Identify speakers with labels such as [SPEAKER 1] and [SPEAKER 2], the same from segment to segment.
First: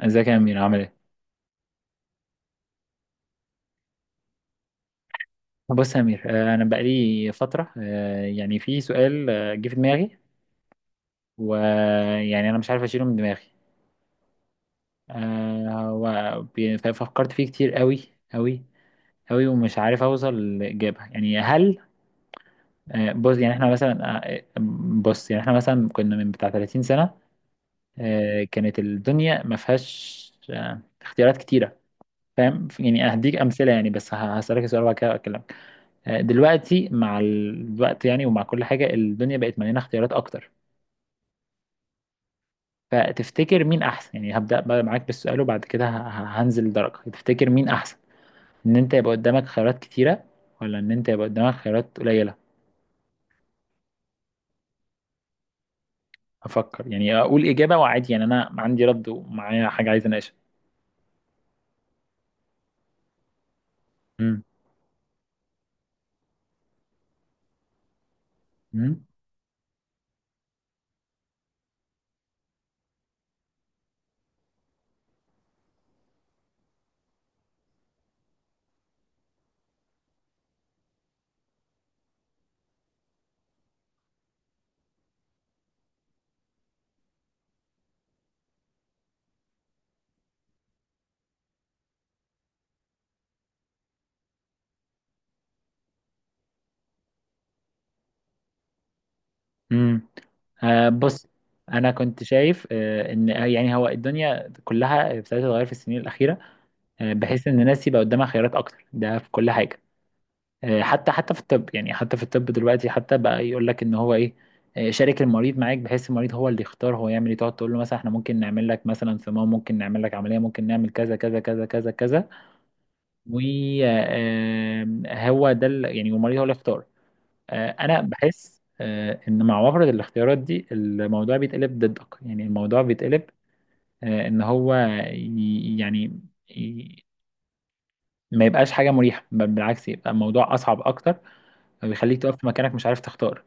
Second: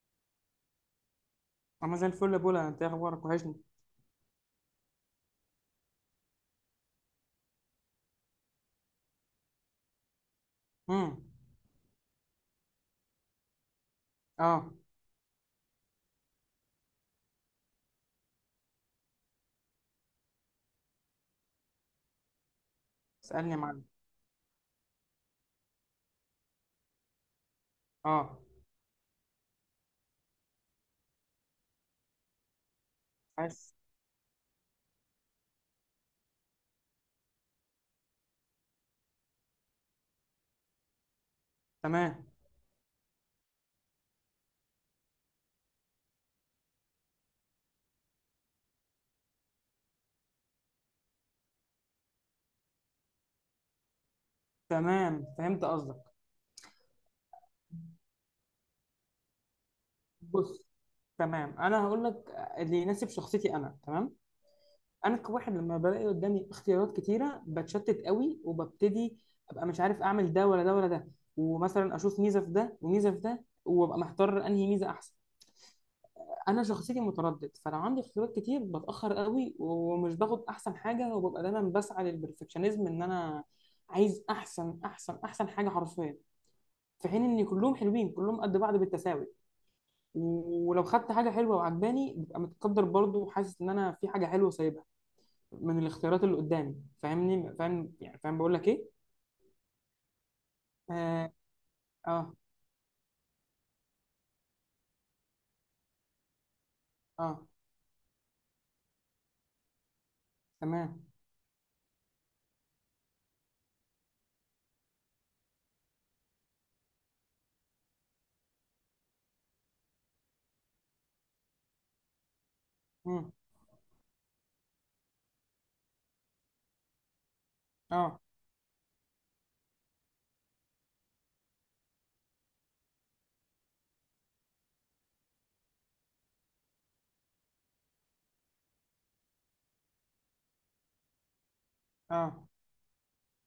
[SPEAKER 1] ازيك يا امير عامل ايه؟
[SPEAKER 2] انا زي الفل يا بولا. انت إيه اخبارك؟ وحشني.
[SPEAKER 1] بص يا امير، انا بقالي فتره، يعني في سؤال جه في دماغي،
[SPEAKER 2] امم.
[SPEAKER 1] ويعني انا مش عارف اشيله من دماغي.
[SPEAKER 2] اه.
[SPEAKER 1] ففكرت فيه كتير قوي قوي ومش عارف اوصل لاجابه. يعني هل، بص،
[SPEAKER 2] اسالني
[SPEAKER 1] يعني
[SPEAKER 2] يا
[SPEAKER 1] احنا
[SPEAKER 2] معلم.
[SPEAKER 1] مثلا، آه، بص يعني احنا مثلا كنا من بتاع 30 سنه،
[SPEAKER 2] اه.
[SPEAKER 1] كانت الدنيا ما فيهاش اختيارات كتيره. فاهم؟ يعني هديك امثله،
[SPEAKER 2] عايز.
[SPEAKER 1] يعني بس هسالك سؤال وبعد كده اكلمك. دلوقتي مع الوقت، يعني ومع كل حاجة، الدنيا بقت مليانة اختيارات أكتر.
[SPEAKER 2] تمام.
[SPEAKER 1] فتفتكر مين أحسن؟ يعني هبدأ بقى معاك بالسؤال وبعد كده هنزل درجة. تفتكر مين أحسن؟ إن أنت يبقى قدامك خيارات كتيرة، ولا إن أنت يبقى قدامك خيارات قليلة؟
[SPEAKER 2] تمام، فهمت قصدك.
[SPEAKER 1] أفكر، يعني أقول إجابة وعادي، يعني أنا عندي رد ومعايا حاجة عايز أناقشها.
[SPEAKER 2] بص، تمام، انا هقول لك اللي يناسب شخصيتي. انا تمام.
[SPEAKER 1] مم.
[SPEAKER 2] انا كواحد لما بلاقي قدامي اختيارات كتيره بتشتت قوي،
[SPEAKER 1] مم.
[SPEAKER 2] وببتدي ابقى مش عارف اعمل ده ولا ده ولا ده. ومثلا اشوف ميزه في ده وميزه في ده وابقى محتار انهي ميزه احسن. انا شخصيتي متردد، فلو عندي اختيارات كتير بتاخر قوي ومش باخد احسن حاجه، وببقى دايما بسعى للبرفكشنزم. ان انا عايز احسن احسن احسن حاجه حرفيا. في حين ان كلهم حلوين، كلهم قد بعض بالتساوي. ولو خدت حاجه حلوه وعجباني ببقى متقدر برضو، وحاسس ان انا في حاجه حلوه سايبها من الاختيارات اللي قدامي. فاهمني؟ فاهم يعني، فاهم بقول لك ايه؟
[SPEAKER 1] مم. آه بص،
[SPEAKER 2] اه
[SPEAKER 1] انا
[SPEAKER 2] اه,
[SPEAKER 1] كنت شايف آه ان، يعني هو الدنيا كلها ابتدت تتغير في السنين الاخيره، آه
[SPEAKER 2] آه.
[SPEAKER 1] بحيث ان الناس يبقى قدامها خيارات اكتر، ده في كل حاجه.
[SPEAKER 2] تمام.
[SPEAKER 1] حتى في الطب، يعني حتى في الطب دلوقتي حتى بقى يقول لك ان هو ايه، شارك المريض معاك بحيث المريض هو اللي يختار هو يعمل ايه. تقعد تقول له مثلا احنا ممكن نعمل لك مثلا صمام، ممكن نعمل لك عمليه، ممكن نعمل كذا كذا كذا كذا كذا،
[SPEAKER 2] مم.
[SPEAKER 1] وهو ده يعني، والمريض هو اللي يختار. انا
[SPEAKER 2] اه
[SPEAKER 1] بحس ان مع وفرة الاختيارات دي الموضوع بيتقلب ضدك، يعني الموضوع بيتقلب ان هو ي- يعني ي- ما يبقاش حاجه مريحه، بل بالعكس، يبقى الموضوع اصعب اكتر، فبيخليك تقف في
[SPEAKER 2] اه،
[SPEAKER 1] مكانك مش عارف تختار.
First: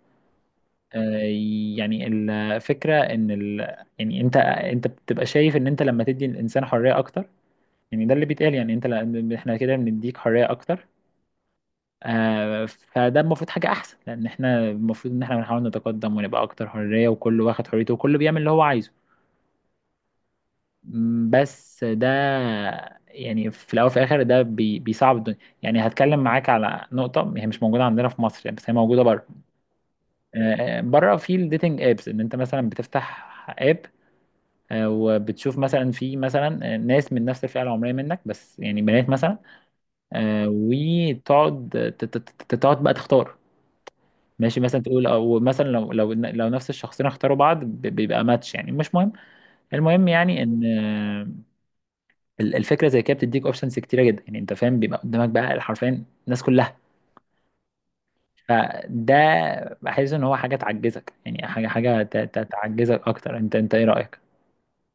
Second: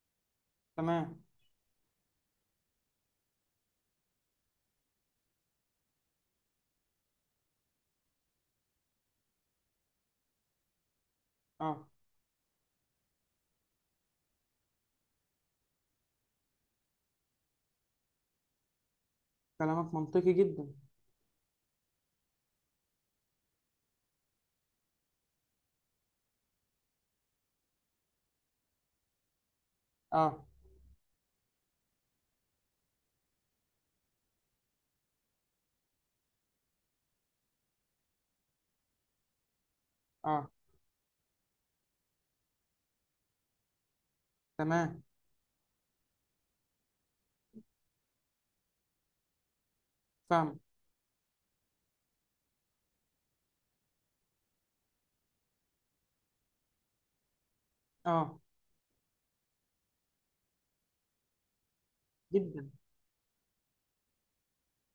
[SPEAKER 1] آه،
[SPEAKER 2] تمام.
[SPEAKER 1] يعني الفكرة ان، ال... يعني انت بتبقى شايف ان انت لما تدي الانسان حرية اكتر، يعني ده اللي بيتقال. يعني احنا كده بنديك حرية اكتر،
[SPEAKER 2] اه.
[SPEAKER 1] فده المفروض حاجة احسن، لان احنا المفروض ان احنا بنحاول نتقدم ونبقى اكتر حرية، وكل واخد حريته، وكل بيعمل اللي هو عايزه.
[SPEAKER 2] كلامك منطقي جدا.
[SPEAKER 1] بس ده، يعني في الاول وفي الاخر ده بيصعب الدنيا. يعني هتكلم معاك على نقطة هي مش موجودة عندنا في مصر، يعني بس هي موجودة بره.
[SPEAKER 2] اه
[SPEAKER 1] بره في الديتنج ابس، ان انت مثلا بتفتح اب وبتشوف مثلا في مثلا ناس من نفس الفئه العمريه منك، بس يعني بنات مثلا،
[SPEAKER 2] اه،
[SPEAKER 1] وتقعد تقعد بقى تختار. ماشي، مثلا
[SPEAKER 2] تمام،
[SPEAKER 1] تقول، او مثلا لو لو نفس الشخصين اختاروا بعض بيبقى ماتش، يعني مش مهم، المهم يعني
[SPEAKER 2] فاهم.
[SPEAKER 1] ان، الفكره زي كده بتديك اوبشنز كتيره جدا، يعني انت فاهم، بيبقى قدامك بقى حرفيا الناس كلها.
[SPEAKER 2] اه،
[SPEAKER 1] فده بحس ان هو حاجه تعجزك، يعني حاجه
[SPEAKER 2] جدا.
[SPEAKER 1] تعجزك اكتر. انت ايه رايك؟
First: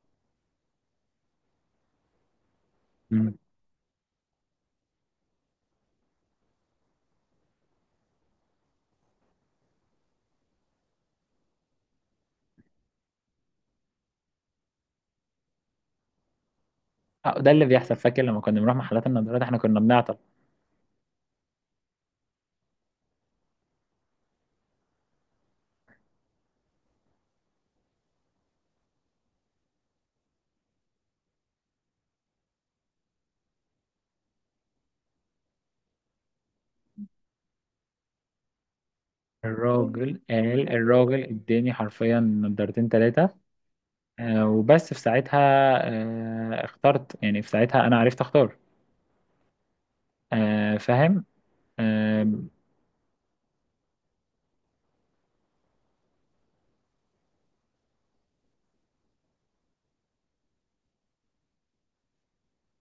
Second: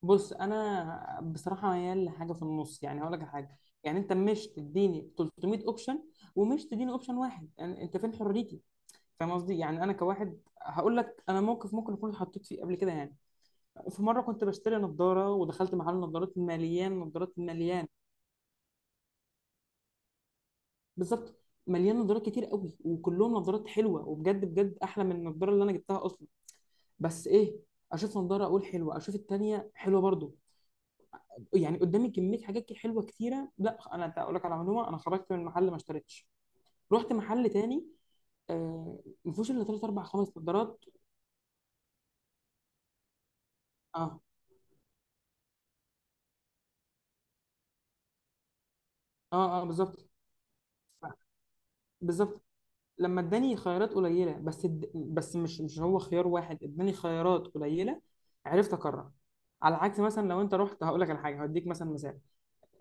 [SPEAKER 2] بص، انا بصراحه ميال لحاجه في النص. يعني هقول لك على
[SPEAKER 1] مم.
[SPEAKER 2] حاجه. يعني انت مش تديني 300 اوبشن، ومش تديني اوبشن واحد. يعني انت فين حريتي؟ فاهم قصدي؟ يعني انا كواحد هقول لك. انا موقف ممكن اكون اتحطيت فيه قبل كده يعني. في مره كنت بشتري نظاره ودخلت محل نظارات مليان نظارات
[SPEAKER 1] آه، ده اللي
[SPEAKER 2] مليان.
[SPEAKER 1] بيحصل. فاكر لما كنا بنروح محلات النظارات احنا كنا بنعطل.
[SPEAKER 2] بالظبط. مليان نظارات كتير قوي، وكلهم نظارات حلوه، وبجد بجد احلى من النظاره اللي انا جبتها اصلا. بس ايه؟ اشوف نظاره اقول حلوه، اشوف التانيه حلوه برضو. يعني قدامي كميه حاجات كده حلوه كتيره. لا، انا اقول لك على معلومه، انا خرجت من المحل ما اشتريتش. رحت محل تاني. آه ما فيهوش الا ثلاث اربع
[SPEAKER 1] الراجل
[SPEAKER 2] خمس
[SPEAKER 1] قال،
[SPEAKER 2] نضارات.
[SPEAKER 1] الراجل اداني حرفيا نضارتين تلاتة،
[SPEAKER 2] اه
[SPEAKER 1] وبس في ساعتها اخترت، يعني في ساعتها انا عرفت اختار.
[SPEAKER 2] اه اه، بالظبط.
[SPEAKER 1] فاهم. آه،
[SPEAKER 2] بالظبط. لما اداني خيارات قليله، بس بس مش هو خيار واحد، اداني خيارات قليله عرفت اقرر. على عكس مثلا لو انت رحت، هقول لك على حاجه، هديك مثلا مثال.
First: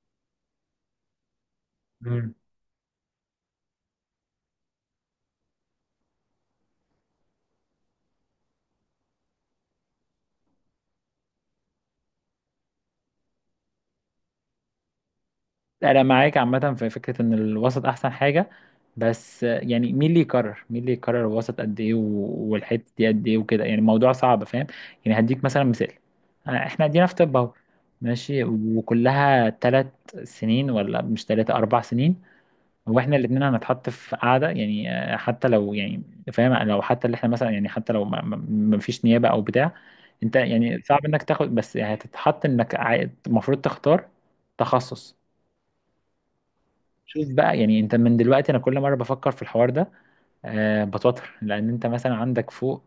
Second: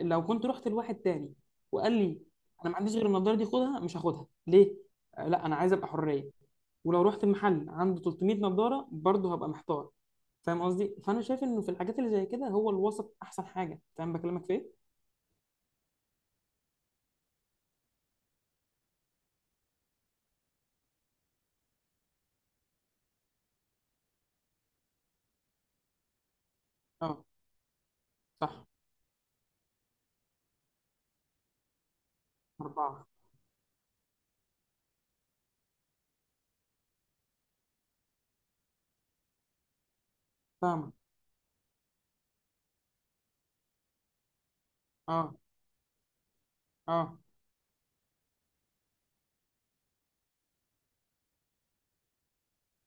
[SPEAKER 2] لو كنت رحت لواحد تاني وقال لي:
[SPEAKER 1] مم.
[SPEAKER 2] انا ما عنديش غير النضاره دي، خدها. مش هاخدها ليه؟ لا، انا عايز ابقى حريه. ولو رحت المحل عنده 300 نضاره برضه هبقى محتار. فاهم قصدي؟ فانا شايف انه في الحاجات اللي زي كده هو الوسط احسن حاجه. فاهم بكلمك في ايه؟
[SPEAKER 1] انا معاك عامة في فكرة ان الوسط احسن حاجة، بس يعني مين اللي يقرر؟ مين اللي يقرر الوسط قد ايه والحتة دي قد ايه وكده؟ يعني الموضوع صعب، فاهم. يعني هديك مثلا مثال، احنا ادينا في
[SPEAKER 2] اه.
[SPEAKER 1] طب اهو، ماشي،
[SPEAKER 2] صح.
[SPEAKER 1] وكلها تلات سنين ولا مش تلاتة، أربع سنين. هو
[SPEAKER 2] اربعه.
[SPEAKER 1] احنا الاثنين هنتحط في قاعده، يعني حتى لو يعني فاهم، لو حتى اللي احنا مثلا، يعني حتى لو ما فيش نيابه او بتاع، انت يعني
[SPEAKER 2] فاهمه.
[SPEAKER 1] صعب انك تاخد، بس يعني هتتحط انك المفروض تختار تخصص.
[SPEAKER 2] اه. اه.
[SPEAKER 1] شوف بقى، يعني انت من دلوقتي انا كل مره بفكر في الحوار ده أه بتوتر، لان انت مثلا عندك فوق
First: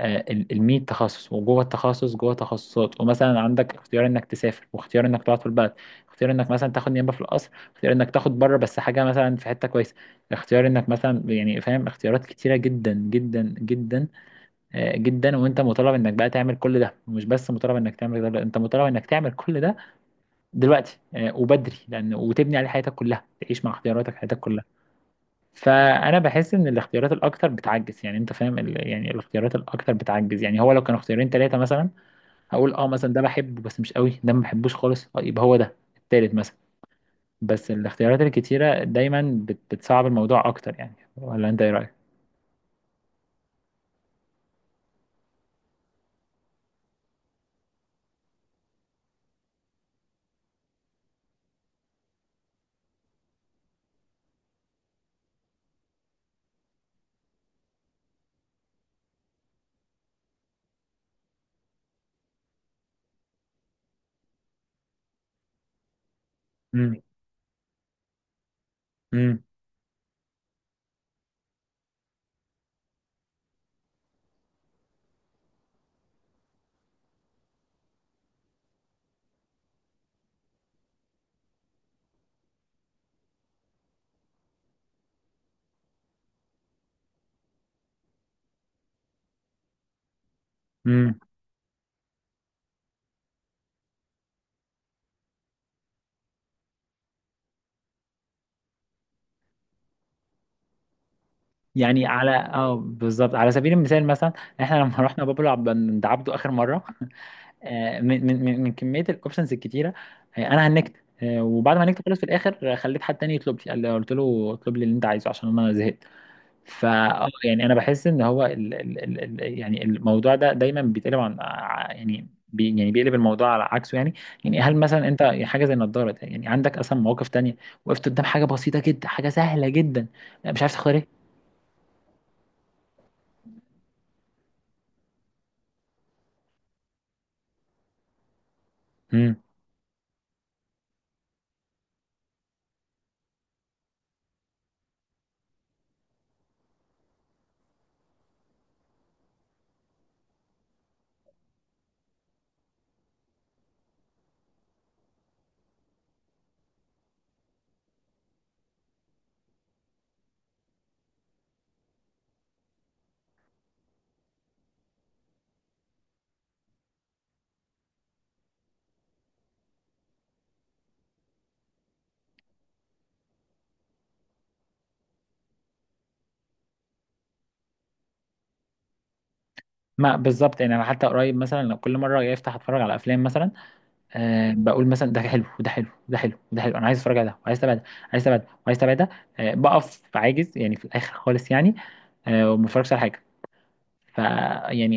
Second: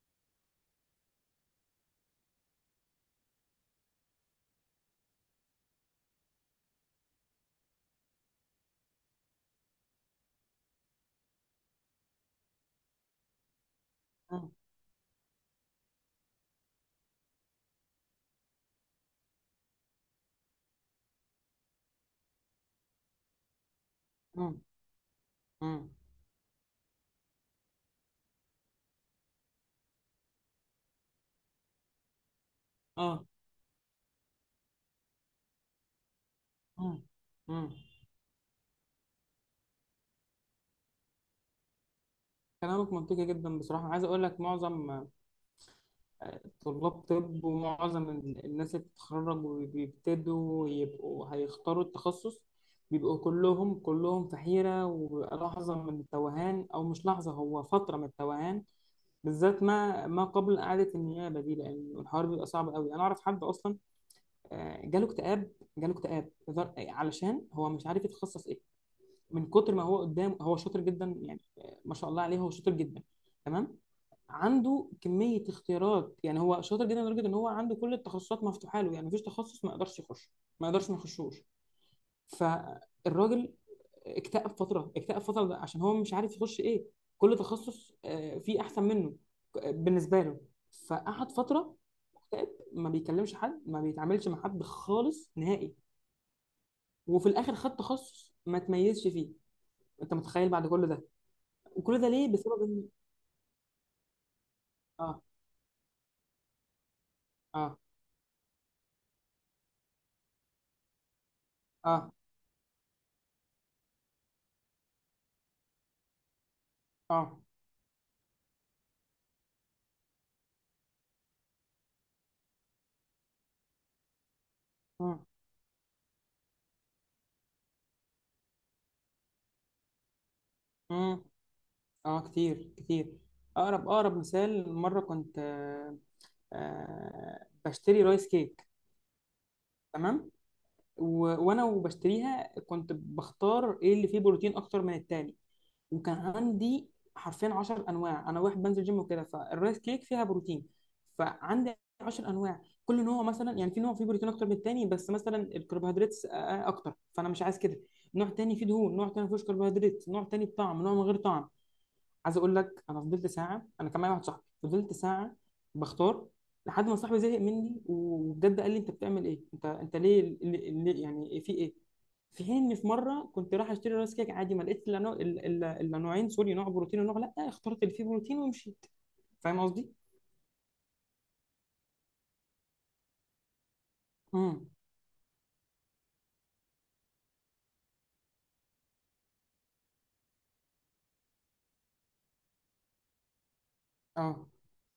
[SPEAKER 1] المية تخصص، وجوه التخصص جوه تخصصات، ومثلا عندك اختيار انك تسافر واختيار انك تقعد في البلد، اختيار انك مثلا تاخد نيابه في القصر، اختيار انك تاخد بره بس حاجه مثلا في حته كويسه، اختيار انك مثلا يعني فاهم، اختيارات كتيره جدا جدا جدا
[SPEAKER 2] مم،
[SPEAKER 1] آه، جدا وانت مطالب انك بقى تعمل كل ده، ومش بس مطالب انك تعمل ده لا، انت مطالب انك تعمل كل ده دلوقتي وبدري، لان وتبني عليه حياتك كلها، تعيش مع اختياراتك حياتك
[SPEAKER 2] مم،
[SPEAKER 1] كلها.
[SPEAKER 2] مم،
[SPEAKER 1] فانا بحس ان الاختيارات الاكتر بتعجز، يعني انت فاهم، ال... يعني الاختيارات الاكتر بتعجز. يعني هو لو كانوا اختيارين ثلاثه مثلا، هقول اه مثلا ده
[SPEAKER 2] اه،
[SPEAKER 1] بحبه بس مش قوي، ده ما بحبوش خالص، يبقى هو ده التالت مثلا.
[SPEAKER 2] مم،
[SPEAKER 1] بس
[SPEAKER 2] مم.
[SPEAKER 1] الاختيارات الكتيره دايما بتصعب الموضوع اكتر. يعني ولا انت ايه رايك؟
[SPEAKER 2] كلامك منطقي جدا بصراحه. عايز اقول لك معظم طلاب طب، ومعظم الناس اللي بتتخرج وبيبتدوا يبقوا هيختاروا التخصص، بيبقوا كلهم كلهم في حيرة. وبيبقى لحظة من التوهان، أو مش لحظة، هو فترة من التوهان. بالذات ما قبل إعادة النيابة دي. لأن الحوار بيبقى صعب قوي. أنا أعرف حد أصلا جاله اكتئاب. جاله اكتئاب
[SPEAKER 1] امم
[SPEAKER 2] علشان هو مش عارف يتخصص إيه.
[SPEAKER 1] امم
[SPEAKER 2] من كتر ما هو قدام. هو شاطر جدا يعني، ما شاء الله عليه، هو شاطر جدا. تمام. عنده كمية اختيارات. يعني هو شاطر جدا لدرجة ان هو عنده كل التخصصات مفتوحة له. يعني مفيش تخصص ما يقدرش يخش. ما يقدرش ما يخشوش. فالراجل اكتئب فترة، اكتئب فترة، ده عشان هو مش عارف يخش ايه. كل تخصص فيه احسن منه بالنسبة له.
[SPEAKER 1] امم
[SPEAKER 2] فقعد فترة مكتئب، ما بيكلمش حد، ما بيتعاملش مع حد خالص نهائي. وفي الاخر خد تخصص ما تميزش فيه. انت متخيل بعد كل ده؟ وكل
[SPEAKER 1] يعني
[SPEAKER 2] ده
[SPEAKER 1] على
[SPEAKER 2] ليه؟ بسبب
[SPEAKER 1] اه
[SPEAKER 2] ان.
[SPEAKER 1] بالظبط، على سبيل المثال مثلا، احنا لما
[SPEAKER 2] اه.
[SPEAKER 1] رحنا بابلو عبد عند عبده اخر مره
[SPEAKER 2] اه.
[SPEAKER 1] من كميه الاوبشنز الكتيره، انا هنكت وبعد ما هنكت
[SPEAKER 2] اه.
[SPEAKER 1] خلص في الاخر خليت حد تاني يطلب لي. قال لي قلت له اطلب لي اللي انت عايزه عشان انا زهقت. فا آه،
[SPEAKER 2] اه.
[SPEAKER 1] يعني انا بحس ان هو ال ال ال ال يعني الموضوع ده دايما بيتقلب يعني يعني بيقلب الموضوع على عكسه يعني. يعني هل مثلا
[SPEAKER 2] اه.
[SPEAKER 1] انت حاجه زي النضاره ده؟ يعني عندك اصلا مواقف تانية وقفت قدام حاجه بسيطه جدا، حاجه سهله جدا، مش عارف تختار ايه؟
[SPEAKER 2] اه, آه. كتير كتير. اقرب اقرب مثال، مره كنت بشتري رايس كيك.
[SPEAKER 1] مم.
[SPEAKER 2] تمام. و... وانا وبشتريها كنت بختار ايه اللي فيه بروتين اكتر من التاني. وكان عندي حرفيا 10 انواع. انا واحد بنزل جيم وكده، فالرايس كيك فيها بروتين. فعندي 10 انواع، كل نوع مثلا، يعني في نوع فيه بروتين اكتر من التاني بس مثلا الكربوهيدرات اكتر، فانا مش عايز كده. نوع تاني فيه دهون، نوع تاني ما فيهوش كربوهيدرات، نوع تاني بطعم، نوع من غير طعم. عايز اقول لك، انا فضلت ساعه. انا كان معايا واحد صاحبي، فضلت ساعه بختار لحد ما صاحبي زهق مني وبجد قال لي: انت بتعمل ايه؟ انت ليه, ليه, ليه؟ يعني في ايه؟ في حين ان في مره كنت رايح اشتري راس كيك عادي، ما لقيتش الا نوع- إلا- إلا- إلا نوعين. سوري، نوع بروتين ونوع لا. اخترت اللي فيه بروتين ومشيت. فاهم قصدي؟
[SPEAKER 1] ما بالظبط، يعني انا حتى قريب مثلا لو كل مره جاي افتح اتفرج على افلام مثلا، آه
[SPEAKER 2] امم.
[SPEAKER 1] بقول مثلا ده حلو وده حلو وده حلو وده حلو، انا عايز اتفرج على ده وعايز اتابع ده، عايز اتابع ده وعايز اتابع ده، آه بقف عاجز يعني في الاخر خالص، يعني آه وما بتفرجش على حاجه. ف
[SPEAKER 2] اه.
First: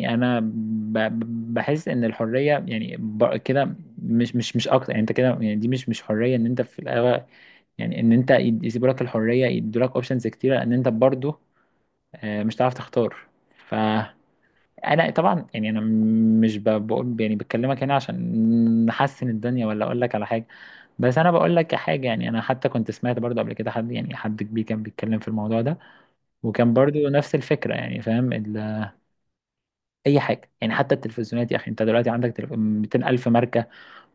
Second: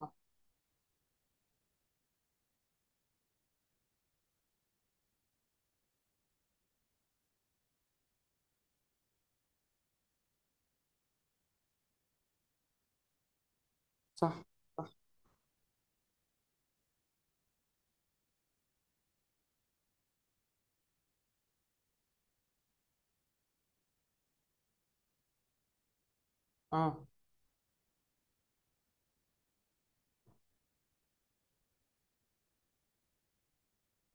[SPEAKER 2] صح
[SPEAKER 1] انا بحس ان الحريه يعني كده مش اكتر، يعني انت كده يعني دي مش حريه. ان انت في الاغلب، يعني ان انت يسيبوا لك الحريه، يدوا لك اوبشنز كتيره، ان انت برضو آه مش هتعرف تختار. ف
[SPEAKER 2] صح صح.
[SPEAKER 1] انا طبعا يعني انا مش بقول، يعني بكلمك هنا عشان نحسن الدنيا ولا اقول لك على حاجه، بس انا بقول لك حاجه. يعني انا حتى كنت سمعت برضو قبل كده حد، يعني حد كبير كان بيتكلم في الموضوع ده، وكان برضو
[SPEAKER 2] اه.
[SPEAKER 1] نفس الفكره، يعني فاهم اي حاجه. يعني حتى التلفزيونات يا اخي، انت دلوقتي عندك 200 الف ماركه،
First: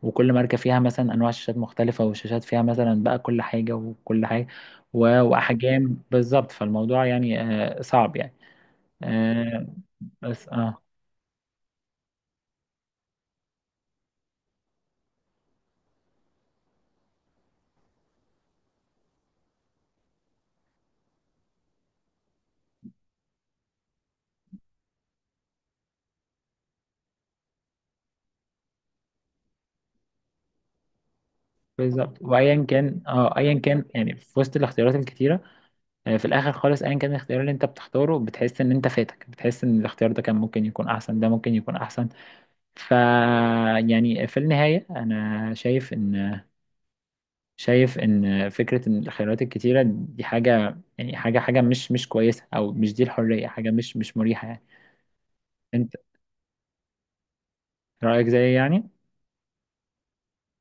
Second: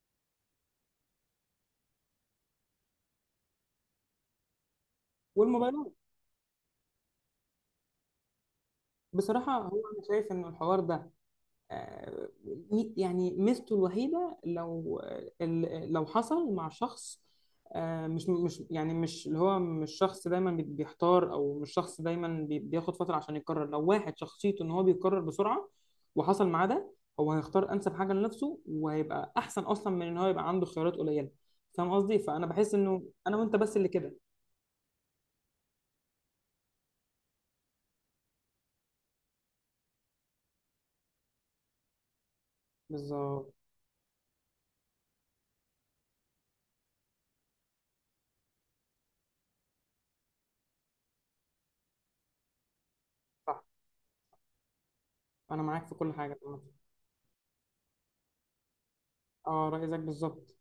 [SPEAKER 1] وكل ماركه فيها مثلا انواع شاشات مختلفه، والشاشات فيها مثلا بقى كل حاجه وكل حاجه،
[SPEAKER 2] والموبايلات.
[SPEAKER 1] واحجام بالظبط، فالموضوع يعني صعب يعني.
[SPEAKER 2] بصراحه
[SPEAKER 1] آه،
[SPEAKER 2] هو انا شايف ان
[SPEAKER 1] بس
[SPEAKER 2] الحوار
[SPEAKER 1] اه
[SPEAKER 2] ده آه، يعني ميزته الوحيدة لو، لو حصل مع شخص مش يعني مش اللي هو مش شخص دايما بيحتار، او مش شخص دايما بياخد فترة عشان يقرر. لو واحد شخصيته ان هو بيقرر بسرعة وحصل معاه ده، هو هيختار انسب حاجة لنفسه، وهيبقى احسن اصلا من ان هو يبقى عنده خيارات قليلة. فاهم
[SPEAKER 1] بالظبط،
[SPEAKER 2] قصدي؟ فانا
[SPEAKER 1] وايا
[SPEAKER 2] بحس
[SPEAKER 1] كان
[SPEAKER 2] انه انا
[SPEAKER 1] اه ايا
[SPEAKER 2] وانت بس
[SPEAKER 1] كان،
[SPEAKER 2] اللي
[SPEAKER 1] يعني
[SPEAKER 2] كده.
[SPEAKER 1] في وسط الاختيارات الكتيره في الاخر خالص ايا كان الاختيار اللي انت بتختاره، بتحس ان انت فاتك، بتحس ان الاختيار ده كان ممكن يكون احسن، ده ممكن يكون احسن. ف
[SPEAKER 2] بالظبط.
[SPEAKER 1] يعني في النهايه انا شايف ان، شايف ان فكره ان الخيارات الكتيره دي حاجه، يعني حاجه مش كويسه، او مش دي الحريه،
[SPEAKER 2] صح.
[SPEAKER 1] حاجه مش مريحه يعني.
[SPEAKER 2] انا معاك
[SPEAKER 1] انت
[SPEAKER 2] في كل حاجة.
[SPEAKER 1] رايك زيي يعني؟
[SPEAKER 2] اه، رأي زيك بالظبط.